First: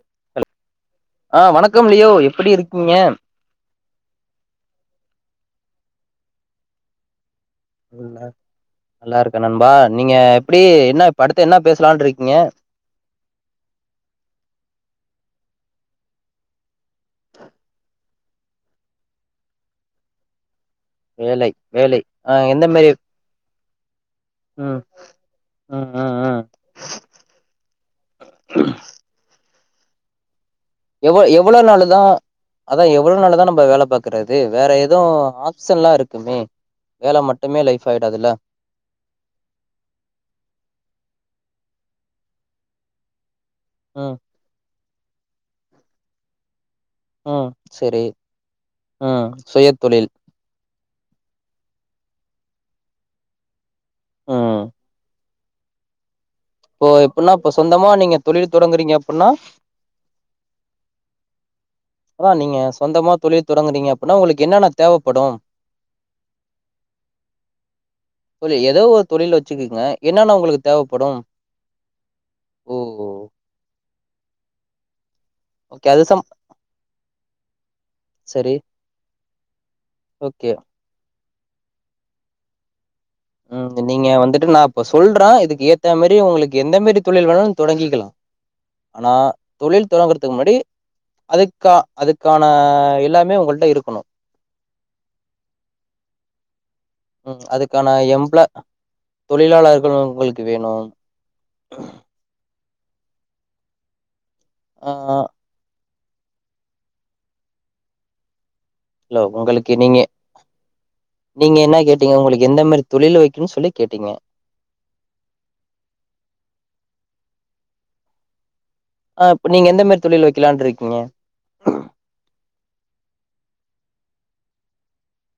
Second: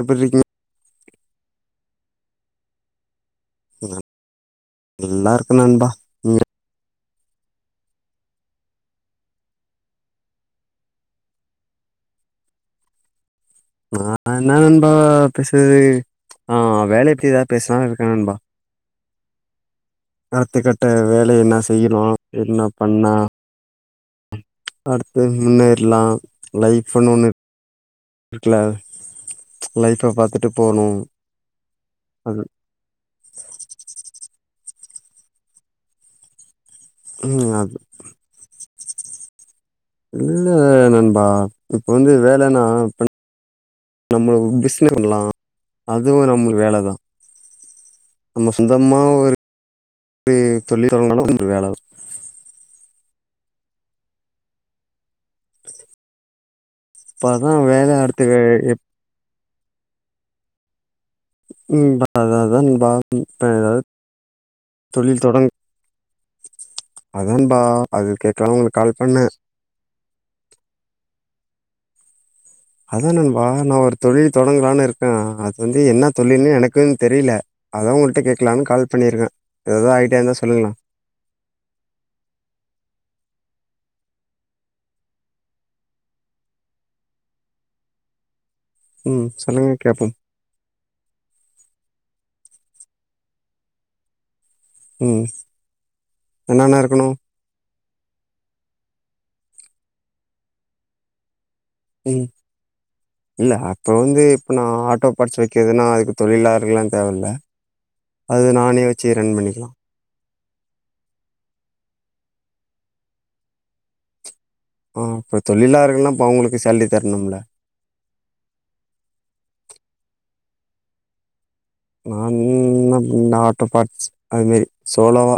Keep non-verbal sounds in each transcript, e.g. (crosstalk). எப்டி இருக்கீங்க (inaudible) அ வணக்கம் லியோ எ ப்பிடி இருக்கீங்க (inaudible) நல்லாருக்க நண்பா நீங்க? (inaudible) நல்லாருக்க நண்பா நீங்க எப்பிடி என்ன இப்ப அடுத்து என்ன பேசலான்ருக்கிங்க நா என்ன நண்பா பேசுறது ஆ வேலயத்தி எதா பேசலான் இருக்கெ நண்பா (unintelligible) அ வேலை என்ன வேலை செய்யிறோ ஆ என்ன எந்த மாரி பண்ணா ம் அடுத்து ம் முன்னேற்லா ம் ம் லைஃபுன் ஒன்னு இருக்குல லைஃப பாத்து எவ எவ்வளொ நாளு தா அதா எவ்வளொ நாளுதா நம்ப வேல பாக்குறது வேற எ து ஆப்ஷன்லா இருக்குமே வேல ம் மட்டுமே அது லைஃப் ஆயிடாதுல்ல இல்ல நண்பா இப்ப வந்து வேலனா ம் நம்ம ஒ பிஸ் (inaudible) பண்லா அதுவு நம்ம வேல தா ம் செரி நம்ம சொந்தமா ம் ஒரு சுய தொழில் தொழில் (inaudible) வேலதா ம் (inaudible) இப்போ எப்படின்னா அப்பதா இப்ப வேல சொந்தமா நீங்க அடுத்து தொழில் வே- எப் தொடங்குறீங்க அப்டின்னா ம் அதா அதான் நீங்க அதா நண்பா சொந்தமா இப்ப தொழில் ஏதாவது தொடங்குறீங்க அப்படின்னா உங்களுக்கு என்னென்ன தொழில் தேவைப்படும் தொடங் அதா நண்பா அது கேட்கலா தோழி உங்களுக்கு ஏதோ கால் ஒரு பண்ணே தொழில் வச்சுக்கங்க என்னன்னா உங்களுக்கு தேவைப்படும் அதான் நண்பா நான் ஒரு தொழில் தொடங்கலான்னு இருக்கேன் அது வந்து ஓகே என்ன சம் தொழில்னு எனக்குன்னு தெரியல அதான் உங்கள்கிட்ட சரி கேட்கலான்னு கால் பண்ணியிருக்கேன் ஏதாவது ஐடியா இருந்தா ஓகே சொல்லுங்களேன் உஹம் நீங்க வந்துட்டு நான் இப்ப சொல்றேன் இதுக்கு ஏத்த மாரி உங்களுக்கு எந்த மாரி தொழில் வேணாலும் தொடங்கிக்கலாம் ஆனா ம் சொல்லுங்க தொழில் கேப்போம் தொடங்கிறதுக்கு முன்னாடி அதுக்க அதுக்கான எல்லாமே உங்கள்ட்ட இருக்கணும் உம் என்னன்னா இரு உம் அது க்கான எம்பிளாய் தொழிலாளர்கள் உங்களுக்கு வேணும் உம் இல்ல அப்ப வந்து எப்டினா ஆ ஆட்டோ பார்ட்ஸ் வைக்கதுன்னா அதுக்கு தொழிலாளர்களாம் தேவையில்ல அது நானே வச்சு ஹலோ ரன் பண்ணிக்கலா உங்களுக்கு நீங்க நீங்க என்ன கேட்டீங்க உங்களுக்கு எந்த மாரி தொழில் வைக்கணும்னு சொல்லி கேட்டீங்க ஆஹ் இப்ப தொழிலாளர்கள்ல்லாம் இப்ப அவங்களுக்கு சேலரி தரணும்ல ஆஹ் இப்ப நீங்க எந்த மாரி தொழில் வைக்கலான் இருக்கீங்க நான் என் ஆட்டோ பார்ட்ஸ் அது மாரி சோலோவா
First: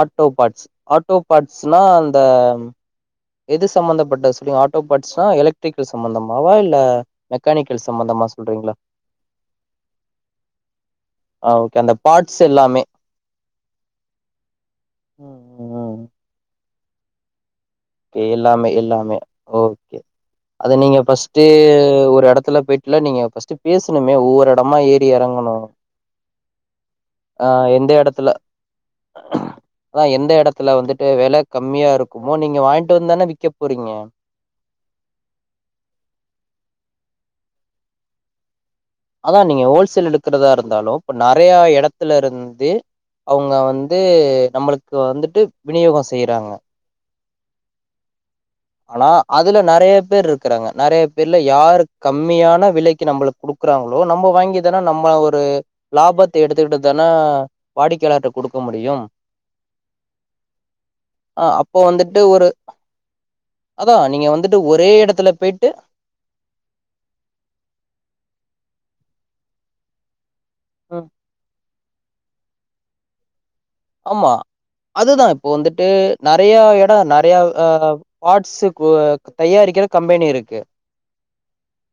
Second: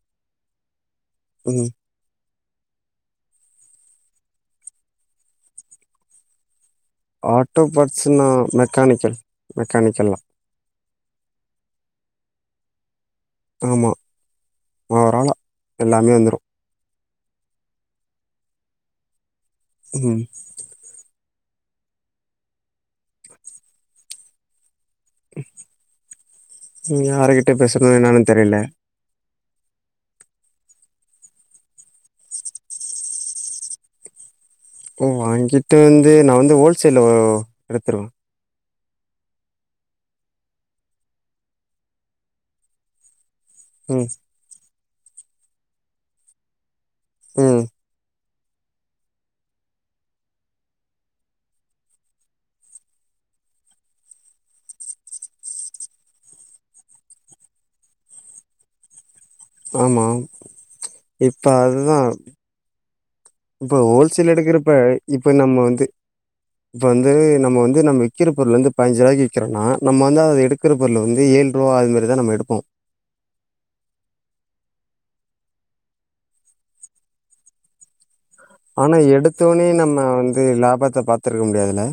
ஆட்டோ பார்ட்ஸ் ஆட்டோ ம் பார்ட்ஸ்னா அந்த ம் எது சம்பந்தப்பட்ட சொல் ஆட்டோ பார்ட்ஸா எலக்ட்ரிக்கல் சம்பந்தமாவா இல் ஆட்டோ பாட்ஸுனா மெக்கானிக்கல் மெக்கானிக்கல்லா ஆ ஓகே அந்த பார்ட்ஸ் எல்லாமே ஆமா மாவராளா ம் ம் ம் எல்லாமே வந்துரு எல்லாமே எல்லாமே ஓகே ம் அது நீங்க ஃபஸ் த்து ஒரு எடத்துல போயிட்டு நீங்க ஃபஸ்ட் பேசனுமே ஒவ்வொரு எடமா ஏ ரி எறங்கணு ஆ யாருகிட்ட எந்த பேசணு என்னான்னு எடத்துல தெரியல அதா எந்த எடத்துல த்துல வந்துட்டு வெல கம்மியா இருக்கு கோ நீங்க வாங்கிட் ந்தானே விக்க போறீங்க ஓ வாங்கிட்டு வந்து நா வந்து ஹோல்சேல்ல எடுத்துடுவே அதா நீங்க ஹோல்சேல் எடுக்கிறதா இருந்தாலு இப்ப நறையா எடத்துல இருந்து அவங்க வந்து ம் நம்மளுக்கு இது வந்துட்டு விநியோகோ செய்றாங்கோ ம் ஆனா அதுல நறைய பேர் இருக்கிறாங்க நறைய பேர்ல யாரு கம்மியான விலைக்கு நம்மளுக்கு கொடுக்குறாங்களோ நம்ம வாங்கி தானா நம்ம ஒரு லாபத்த எடுத்துக்கிட்டு தானே வாடிக்கையாளர்ட்ட கொடுக்க முடியு ஆமா இப்ப ஆ அப்போ அதுதா வந்துட்டு ஒரு இப்ப அதா நீங்க ஹோல்சேல் வந்துட்டு எடுக்கிறப்ப ஒரே எடத்துல இப்ப நம்ம போயிட்டு வந்து இப்ப வந்து நம்ம வந்து நம்ம விக்கிற பொருல இருந்து பைன்ஞ்சு ரூவாயிக் விக்றோனா நம் வந்து அத எடுக் விக்ரபொருள ம். வந்து ஏழு ரூவா அதுமரி இதா நம்ம எடுப்போ ஆமா அதுதா இப்போ வந்துட்டு நெறையா எடம் நறைய ஆ பார்ட்ஸு கு ஆனா எடுத்தோனே தயாரிக்கிற நம்ம கம்பெனி வந்து இருக்கு லாபத்த பாத்துருக்க முடியாதுல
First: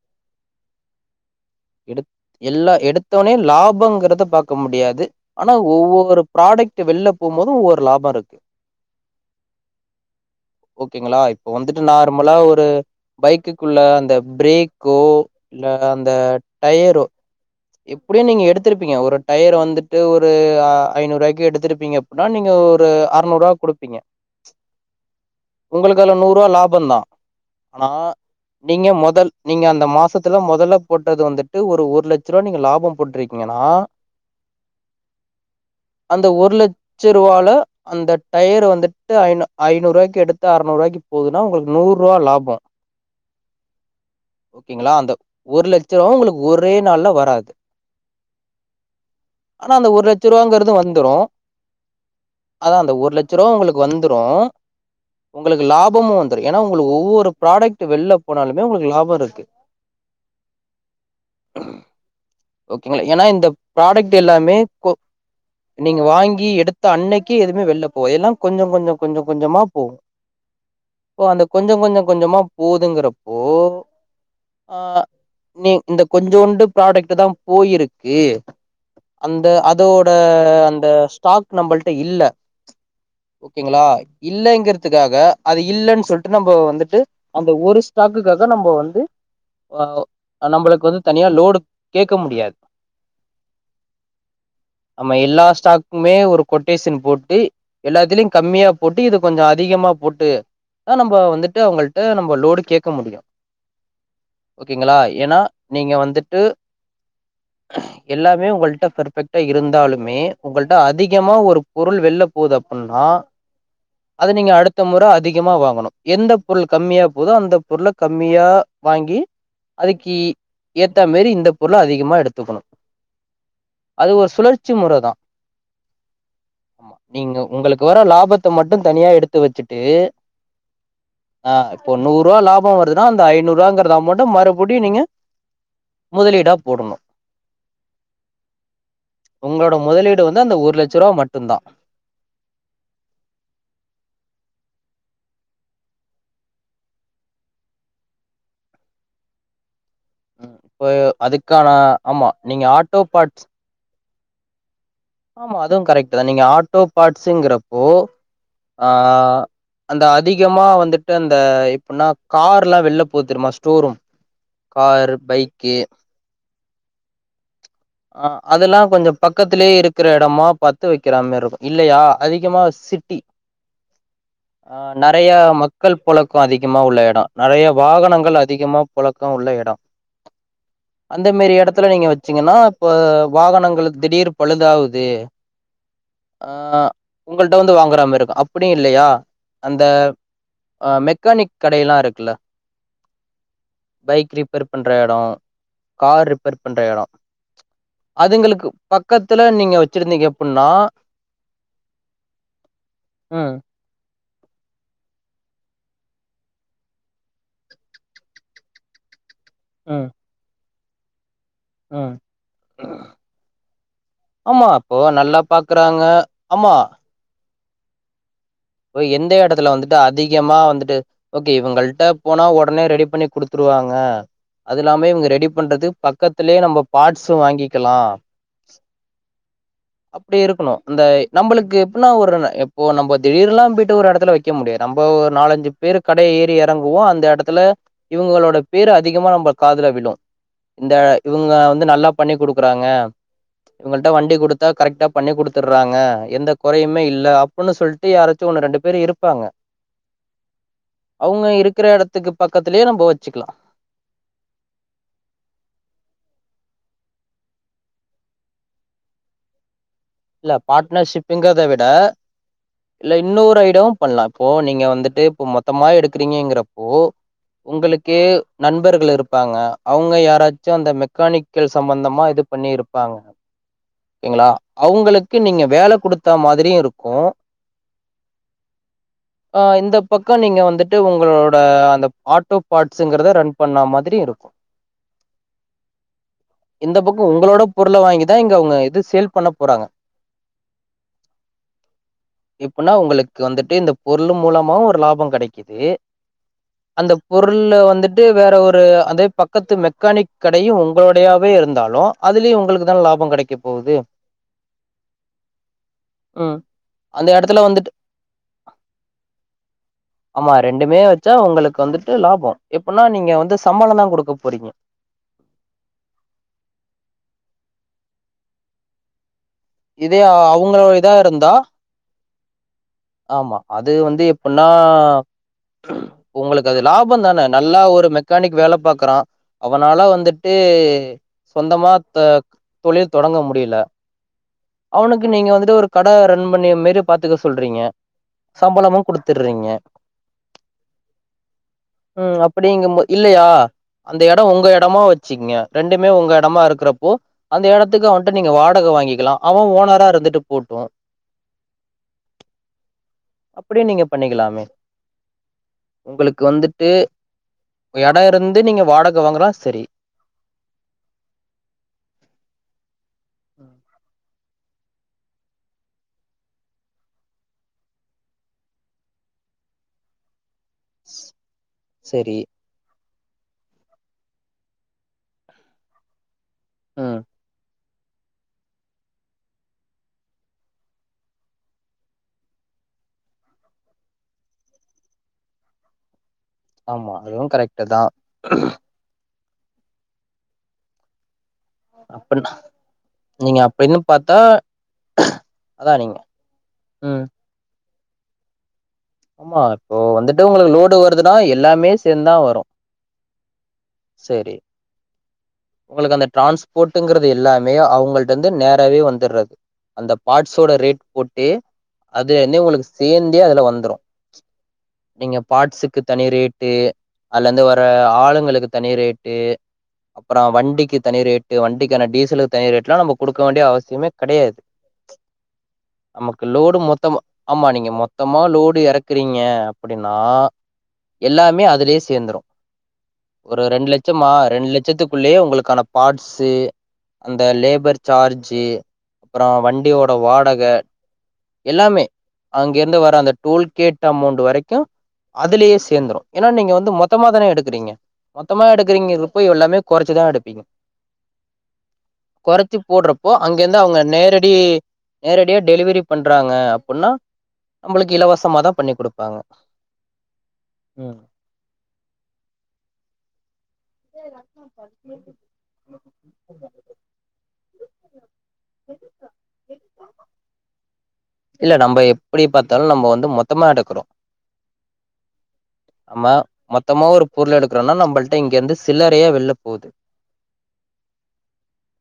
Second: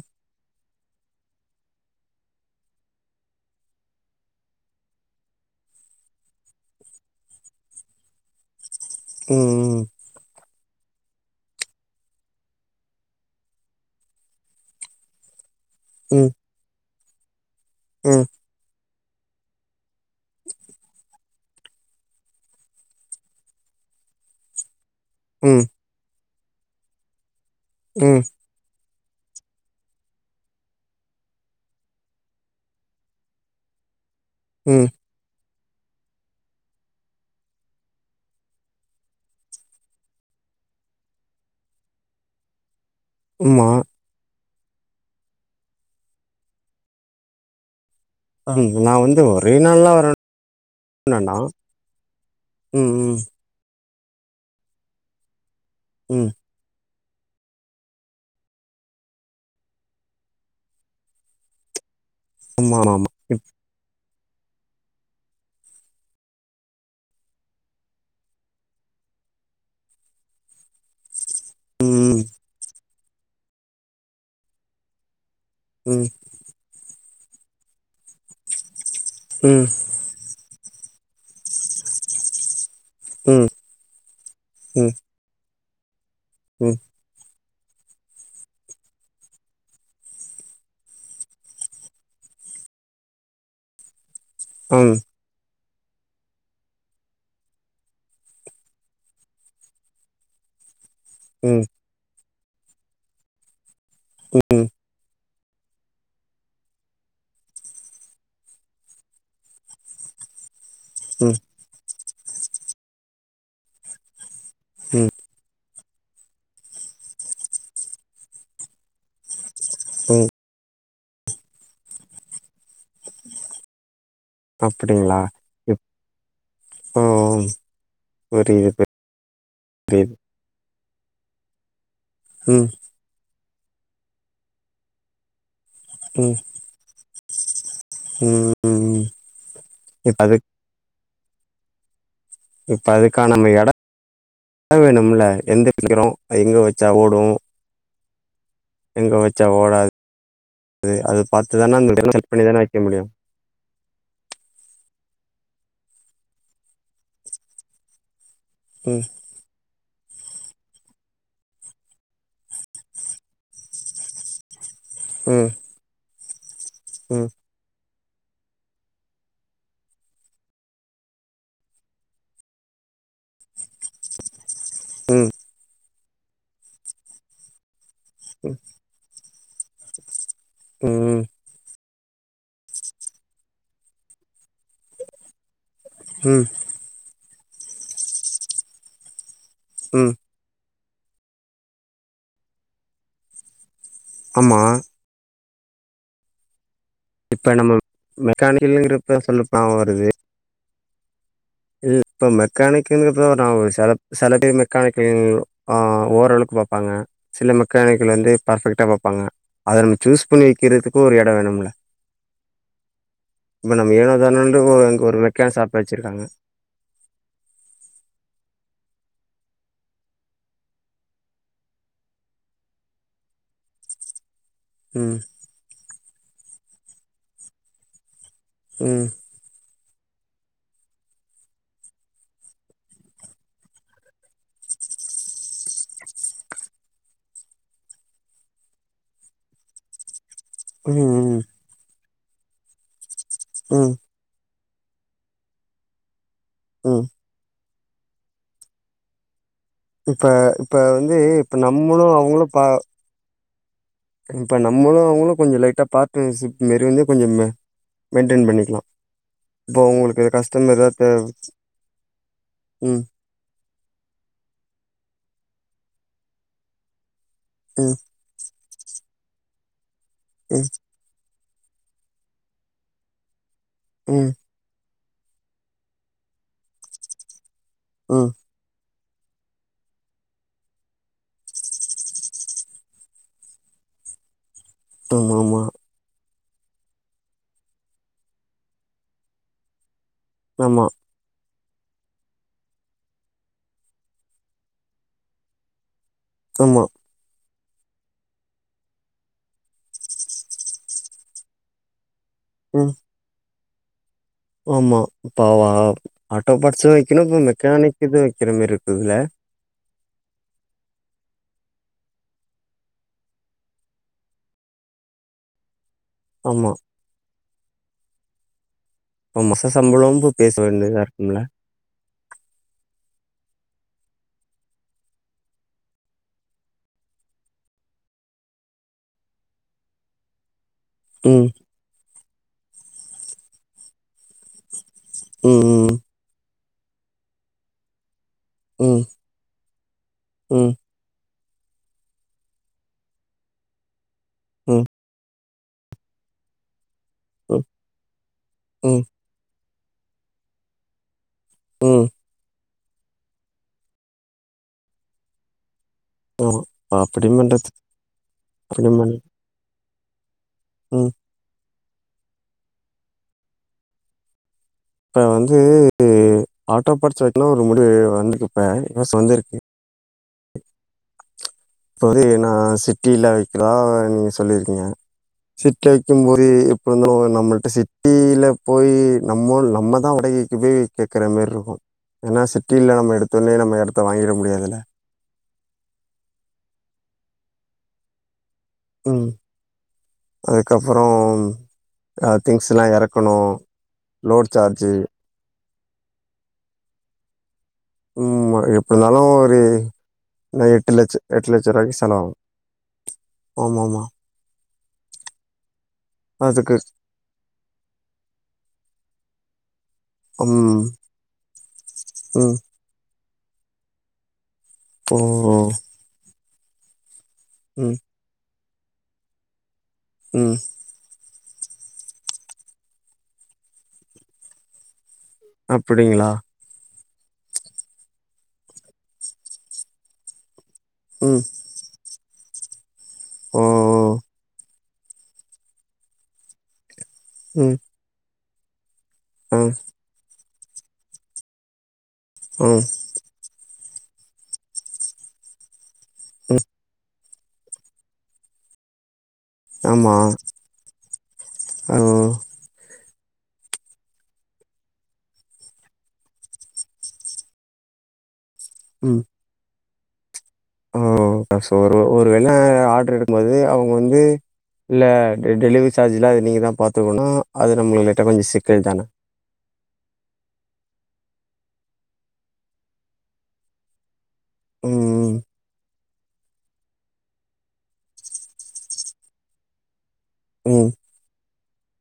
எடு எல்லா எடுத்தோனே லாபங்கறத பார்கக்க முடியாது ஆனா ஒவ்வொரு ப்ராடக்ட் வெளில போகு போது ஒவ்வொரு லாபோ இருக்கு உம் உம் ஓகேங்களா இப்போ வந்துட்டு நார்மலா ஒரு பைக்குக்குள்ள அந்த ப்ரேக்கோ இல்ல அந்த ம் டயரோ எப்புடியு ம் நீங்க எடுத்திரு டுப்பீங்க ஒரு டயர் வந்துட்டு ஒரு ஐநூறு ரூபாய்க்கு எடுத்துிருப்பீங்க அப்டின்னா நீங்க ஒரு அறநூறு ரூபா குடுப்பீங்க ம் உங்களுக்கல நூறு ரபா லாபம் தா ஆனா ம் ம் நீங்க மொத் முதல் நீங்க அந்த மாசத்துல முதல்ல போட்டது வந்துட்டு ஒரு ஒரு லட்ச் சருவா நீங்க லாபம் போட்டிருக்கீங்கன்னா ம் அந்த ஒரு லட்ச ரூவால அந்த டயர் வந்துட்டு ஐந ஐநூறு ரூவாய்க்கு எடுத்து அறநூறு ரூவாய்க்கு போகுதுன்னா உங்களுக்கு நூறு ரூவா லாபோ ஆமா ஓகேங்களா அந்த ஒரு லட்சம் உங்களுக்கு ஒரே நாள்ள வராது ம் நா வந்து ஒரே ஆனா அந்த நாள்லா ஒரு லட்சம் ரூவாங்கறது வந்துரு வரவேணாண்டா அதா அந்த ம் ஒரு ம் லட்ச ரூவா உங்களுக்கு வந்துரு உங்களுக்கு லாபமு ம் வந்துரு ஏன்ன உங்களுக் ஒவ்வொரு ப்ராடக்ட் வெளில போனாலுமே உங்களுக்கு லாபோ இருக்கு ஆஹ் ஆமா ஆமா ஓகேங்களா ஆமா ஏன்னா இந்த இப்- ப்ராடக்ட் வட்டு எல்லாமே கொ நீங்க வாங்கி எடுத்த அன்னைக்கே எதுவுமே வெள்ளபோவது எல்லா கொஞ்சோ கொஞ்சோ கொஞ்சோ கொஞ்சமா போகு இ அந்த கொஞ்சம் கொஞ்சம் ம் கொஞ்சமா போதுங்கறப்போ ஆஹ் நீ இந்த ம் கொஞ்சோண்டு ப்ராடக்ட் தா போயிருக்கு அந்த ம் அதோட அந் இந்த ஸ்டாக் நம்மள்ட்ட இல்ல ம் ம் ஓகேங்களா ம் இல்லைங்கிறதுக்காக அது இல்லன்னு சொல்ட் நம்மோ ம் வந்துட்டு அந்த ஒரு ஸ்டாக்குக்காக நம்ம வந்து ஒ நம்மளுக்கு வந்து தனியா லோடு கேட்க முடியாது ம் நம்ம எல்லா ஸ்டாக் க்குமே ஒரு கொட்டேஷன் போட்டு எல்லாத்துலயு கம்மியா போட்டு இது கொஞ்சம் அதிகமா போட்டு அதா நம்ம வந்துட்டு ம் அவங்கள்ட்ட நம்ம ஒரு ளோடு கேட்க முடியு ஓகேங்களா ஏன்னா நீங்க வந்துட்டு எல்லாமே உங்கள்ட்ட பெர்பெக்டா இருந்தாலுமே உங்கள் ட்ட அதிகமா ம் ஒரு பொருள் வெள்ள போது அப்பன்னா அது நீங்க அடுத்த முற ம் அதிகமா வாங்கணு எந்த பொருள் கம்மியா போதோ அந்த பொருள கம்மியா வாங்கி அதுக்கி ம் ஏத்த மாரி இந்த பொருள அதிகமா எடுத்துக்கணு அது ஒரு சுழற்சி முற தா அப்டிங்களா இப்போ நீங்க உங்களுக்கு வர லாபத்த புரியுது மட்டு தனியா எடுத்து வச்சுட்டு புரியுது ஆ ஒரு நூறு ம் ரூவாலாபமோ வருதுன்னா அந்த ஐநூறு வாங்கறத அமௌட்ட மறுபடியு நீங்க ம் முதலீடா போடணு ம் ம் உங்களோட இப்ப முதலீடு வந்து அதுக் அந்த ஒரு லட்ச ரூவா மட் மட்டுந்தா இப்ப அதுக்கான நம்ம எடம் வேணும்ல எந்த வக்கிறோ எங்க வச்சா ஓடும் எங்க வச்சா ஓடாது இப்போ அது அது அதுக்கான பாத்துதான அந்த இடம் ஆமா செலக்ட் பண்ணி தான நீங்க வைக்க ஆட்டோ முடியு பாட்ஸ் ஆமா அதுவு கரெக்ட் தா நீங்க ஆட்டோ பார்ட்ஸுங்கிறப்போ ஆ ம் அந்த அதிகமா வந்துட்டு அந்த இப்பின்னா கார்ல்லா வெள போ தெரியுமா ஸ்டோ ரூம் காரு ம் பைக்கு ம் ஆ அதுலா கொஞ்சம் பக்கத்திலயே இருக் க்குற எடமா பாத்து வக்கிறாமாருக்கு இல்லயா அதிகமா சிட்டி ஆ நறைய ம் மக் கள் பொழக்க அதிகமா உள்ள எடொ நறைய வாகனங்கள் அதிகமா பொழ க்க உள்ள எடொ ம் அந்த மேரி எடத் துல நீங்க வச்சீங்கன்னா இப்ப வாகனங்கள் திடீர் பழுதாவு து ம் ஆ உங்கள்ட வந்து வாங்குறமாருக்கு அப்புடியில்லயா அந்த ம் அ மெக்கானிக் கடையெல்லா இருக்குல்ல பைக் ஆமா ரிப்பெர் பண்ற எடோ கார் ரிப்பர் பண்ற எடொ இப்ப நம்ம அதுங்களுக்கு மெக்கானிக்கல்ங்கிறப்ப பக்கத்துல சொல்லப்பா நீங்க வ வருது ச்சிருந்தீங்க அப்புன்னா இல் இப்ப மெக்கானிக்குன்குத நா ம் ஒரு செல செல டே மெக்கானிக்கல் ஆ ஓரளக்கு பாப்பாங்க சில மெக்கானிக்கல் வந்து பர்ஃபெக்ட்டா பாப்பாங்க அத நம்ம ம் சூஸ் பண்ணி வ க்கிறத்துக்கு ஒரு எடொ வேணும் முல ம் இப்ப நம்ம ஏனோ தானோன்டு ஆமா இப்போ அங்க ஒரு நல்லா மெக்கானிக் ஷாப் பாக்குறாங்க வச்சிருக்காங்க ஆமா இப்ப எந்த எடத்துல வந்துட்டு அதிகமா வந்துட்டு ஓகே இவுங்கள்ட்ட போனா ஒடனே ரெடி பண்ணி குடுத்துருவாங்க அதில்லாம ம் இவுங்க ரெடி பண்றது பக் கத்துலே நம்ப பாட்ஸு வாங்கிக்கலா ம் அப்டி இருக்கணு அந்த நம்பளுக்கு எப்புன்னா ஒரு எப்போ நம்ப திடீர்லா போயிட்டு ஒரு எடத்துல வக்க முடியாது நம்ப ஒரு நாலஞ்சு பேர் கடைய ஏறி எறங்குவோ அந்த எடத்துல இவுங்களோட பேரு அதிகமா நம்ப காதுல விழு இந்த ம் ம் இவுங்க வந்து நல்லா பண்ணி குடுக்குறாங்க ம் இவுங்கள்ட வண்டி குடு த்தா கரெக்டா பண்ணி குடுத்துர்றாங்க எந்த கொறையுமே ம் இல்லா ஒன்னு சொல் டீ யாராத்துஒண்ணு ரெண்டு பேர் இருப்பாங்க இப்ப இப்ப வந்து அவங்க இப்ப இருக்கிற நம்மளு இடத்துக்கு அவங்களு பா பக்கத்துலயே நம்ம வச்சுக்கலா இப்போ நம்மளு அவங்களு கொஞ்சோ லைட்டா பாட்னர்ஷிப் மாரி வந்து கொஞ்சோ மெயின்டேன் பண்ணிக்கலா இப்போ அவங்களு இல்ல பாட்னர்ஷிப்புங்ரத விட ம் இல்ல இன்னொரைடு பண்லா இப்போ நீங்க வந்துட்டு இப்ப மொ த்தமா எடுக்குறீங்கங்கிறப்போ ம் உங்களுக்கு நண்பர்கள் இருப்பாங்க அவங்க யாராச்சு ம் அந்த மெக்கானிக் கள் சம்மந்தமா இது பண்ணி இருப்பாங்க ம் கேங்களா அவங்களுக்கு நீங்க வேல குடுத்த மாதிரியு இருக்கு உ ஆ இந்த பக்கோ நீங்க வந்துட்டு உங்களோட அந்த ஆட்டோ பாட்ஸுங்கிறத ரன் பண்ண மாத்ரியு இருக்கு ஆமாமா இந்த பக்கோ உங்களோட பொருள வாங்கிதா இங்க அவங்க இது சேல் பண்ண போறாங்க ஆமா இப்பனா உங்களுக்கு வந்துட்டு இந்த பொருள் மூலமாவு ஒரு லாபோ கெடைக்குது ஆமா அந்த பொரு பொருள்ள வந்துட்டு வேற ஒரு அதே பக்கத்து மெக்கானிக் கடையு உங்களுடையாவே இருந்தாலு அதுலயு உங்களுக்கு ம் தான லாபோ கெடைக்கு போது ஆமா இப்ப ஆட்டோ ம். பாட்ஸு வக்கணு அந்த இப்ப எடத்துல வந்துட்டு மெக்கானிக் இதுவு வக்கிற மாரி இருக்குதுல ஆமா ரெண்டுமே வச்சா உங்களுக்கு வந்துட்டு லாபோ எப்பினா நீங்க வந்து சம்பளோ தா குடுக்க போறீங்க ஆமா இப்ப மொச இதே சம்பளோனு பேச அவங்களோ வேண்டியதா இதா இருக்குல இருந்தா ஆமா அது வந்து எப்பின்னா உங்களுக்கு அது லாபோ தான நல்லா ஒரு மெக்கானிக் வேல பாக்குறா அவனால வந்துட்டு ம் ட்டு சொந்தமா த தொழில் தொடங்க முடியல அவனுக்கு நீங்க ம் வந்துட்டு ஒரு ம் கட ரன் பன்னிய மாறி பாத்துக்க சொல்றீங்க சம்பளமு ம் குடுத்துற்றீங்க ம் உ அப்டிங்கபோ இல்லயா அந்த எடோ உங்க ம் எடமா வச்சுக்ங்க ரெண்டுமே ஒங்க எடமா இருக்கிற போ ம் அந்த எடத்துக்கு அவன்ட்ட நீங்க வாடக ம் வாங்கிக்கலா அவே ஓ உசாரா இருந்துட்டு போட்டு உ அப்டி நீங்க பண்ணிக்கலாமே உங்களுக்கு ஆமா வந்துட்டு இப்போ அப்படி பண்றது எடோ இருந்து நீங்க வாடக வாங்குனா செரி உ உ இப்ப வந்து ஆட்டோ பாட்ஸ் வக்கனு ஒரு முடிவு வந்துருப்ப இ (unintelligible) வந்துருக்கு ஒரி செரி நா சிட்டில வக் கலா நீங்க சொல்லிருக்கீங்க சிட்டி வைக்கும்போது இ எப்பின்னா ம் அவங்க நம்மள்ட்ட சிட் சிட்டில போய் நம்ம நம்ம தா உடகைக்கு போய் கேக்குற மாரி இருக்கு ஏனா சிட்டில நம்ம எடுத்தோனே நம்ம எடத்த வாங்கிட முடியாதுல ஆமா அதுவு கரெக்ட் தா உ அதுக்கப்பறோ அ அப்பன்னா திங்ஸெல்லா எறக்கணு நீங்க அப்டின்னு பாத்தா லோட் சார்ஜு அதா நீங்க உ உம்ம எ ஆமா இப்போ வந்துட்டு உங்களுக்கு லோடு லட்ச வருதுனா எட்டு லட்ச எல்லாமே ரூவாய்க்கு செலவாகு சேந்துதா வரு ஆமாமா செரி உங்களுக்கு அந்த அதுக்கு ட்ரான்ஸ்போட்டுங்கிறது எல்லாமே அவங்கள்ட்ட இருந்து நேரவே வந்துற்றது அந்த பார்ட்ஸோட ம் ரேட் போட்டே அது ம் இன்னே உங்களுக்கு சேந் டியே அதுல வந்துரு ஓ நீங்க ஓ. பார்ட்ஸுக்கு தனி ரேட் டே அல்லந்து வர ம் ஆளுங்களுக்கு தனி ரேட்டே அப்பறோ ம் வண்டிக்கு தனி ரேட் டு வண்டிக்கான டீசலுக்கு தனி ரேட்ல்லா நம்ம குடுக்க வேண்டிய அவசியமே கெடையாது அப்டிங்களா நமக்கு லோடு மொத் தமா ஆமா நீங்க மொத்தமா லோடு எறக்குறீங்க அப்டினா ம் எல்லாமே அதுலே சேந்துரு ஒரு ஓ ஓ. ரெண்டு லெச்சமா ரெண்டு லெச் சேத்து குள்ளயே உங்களுக்கான பாட்ஸு அந்த ம் லேபர் சார்ஜ் ஜி அப்றோ ஆ வண்டியோட வாட க எ எல்லாமே ஆ அங்கெருந்து வர அந்த டோல் கேட் டமௌண்டு வரைக்கு அதுலெயே சேந்துரு எனா ம் நீங்க வந்து மொத் தமா தானெ எடுக்குறீங்க மொத்தமா எடுக்றீங்கருபொய் கொறச்சு ஆமா தா எடுப்பிங்க ஓ கொறச்சு போட்றப் போ அங்கெந்து அவுங்க நேரடி நேரடியா டெலிவரி பண்றாங்க அப்புன்னா நம்பளுக்கு இலவ சமாதா பண்ணி ம் குடுப்பாங்க ஓ ம் சோ ஒரு ஒரு வேல ஆர்டர் எடு க்கும்பொது அவு ங்க வந்து இல்ல ட டெலிவரி சார்ஜ்லா அது நீங்க தா பாத்துக்கனு அது நம்மளு லைட்டா கொஞ்சொ சிக்கல் தான இல்ல நம்ப எப்பிடி பாத்தாலு நம்ம வந்து மொத்தமா எடுக்குறோ ம் ம் நம்ம மொத்தமா ஒரு பொருள் எடுக்குறோனா நம்பள்ட இங்கெருந்து சில்லறையா வெள்ல போது ம்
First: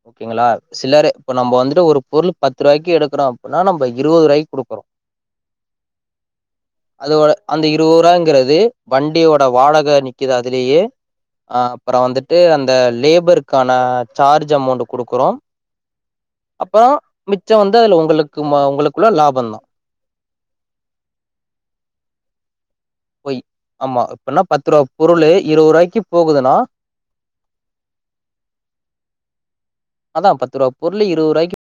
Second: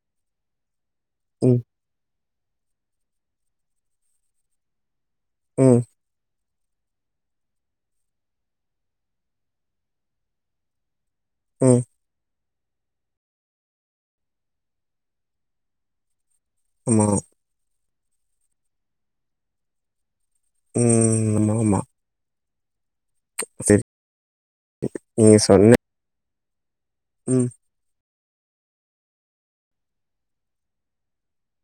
ஓகேங்களா சில்லற இப்ப நம்ப ம் வந்துட்டு ஒரு பொருள் பத்து ருவாய்க்கு எடுக்குறோ அப்புன்னா நம்ப இருவது ருவாய்க்கு குடுக்குறோ ம் அதோட அந்த இருவ ருவாங்கிறது வண்டியோட வாடக நிக்கிது அதுலயே ஆ ம் அப்பற வந்து ட்டு அந்த லேபருக்கான சார்ஜ் அமௌண்ட்டு குடுக்குறோ அப்போ ஆமா மிச்ச வந் து அதுல உங்களுக்குமா உங்களுக்குல்ல லாபந்தா ம் அம்மாமா பொய் அம்மா இப்ப என்ன பத்து ருவா பொருளு நீங்க சொன்ன இருவருவாய்க்கு பொ போகுதுனா ம் அதா பத்து ருவா பொருளு இருவருவாய்க்கு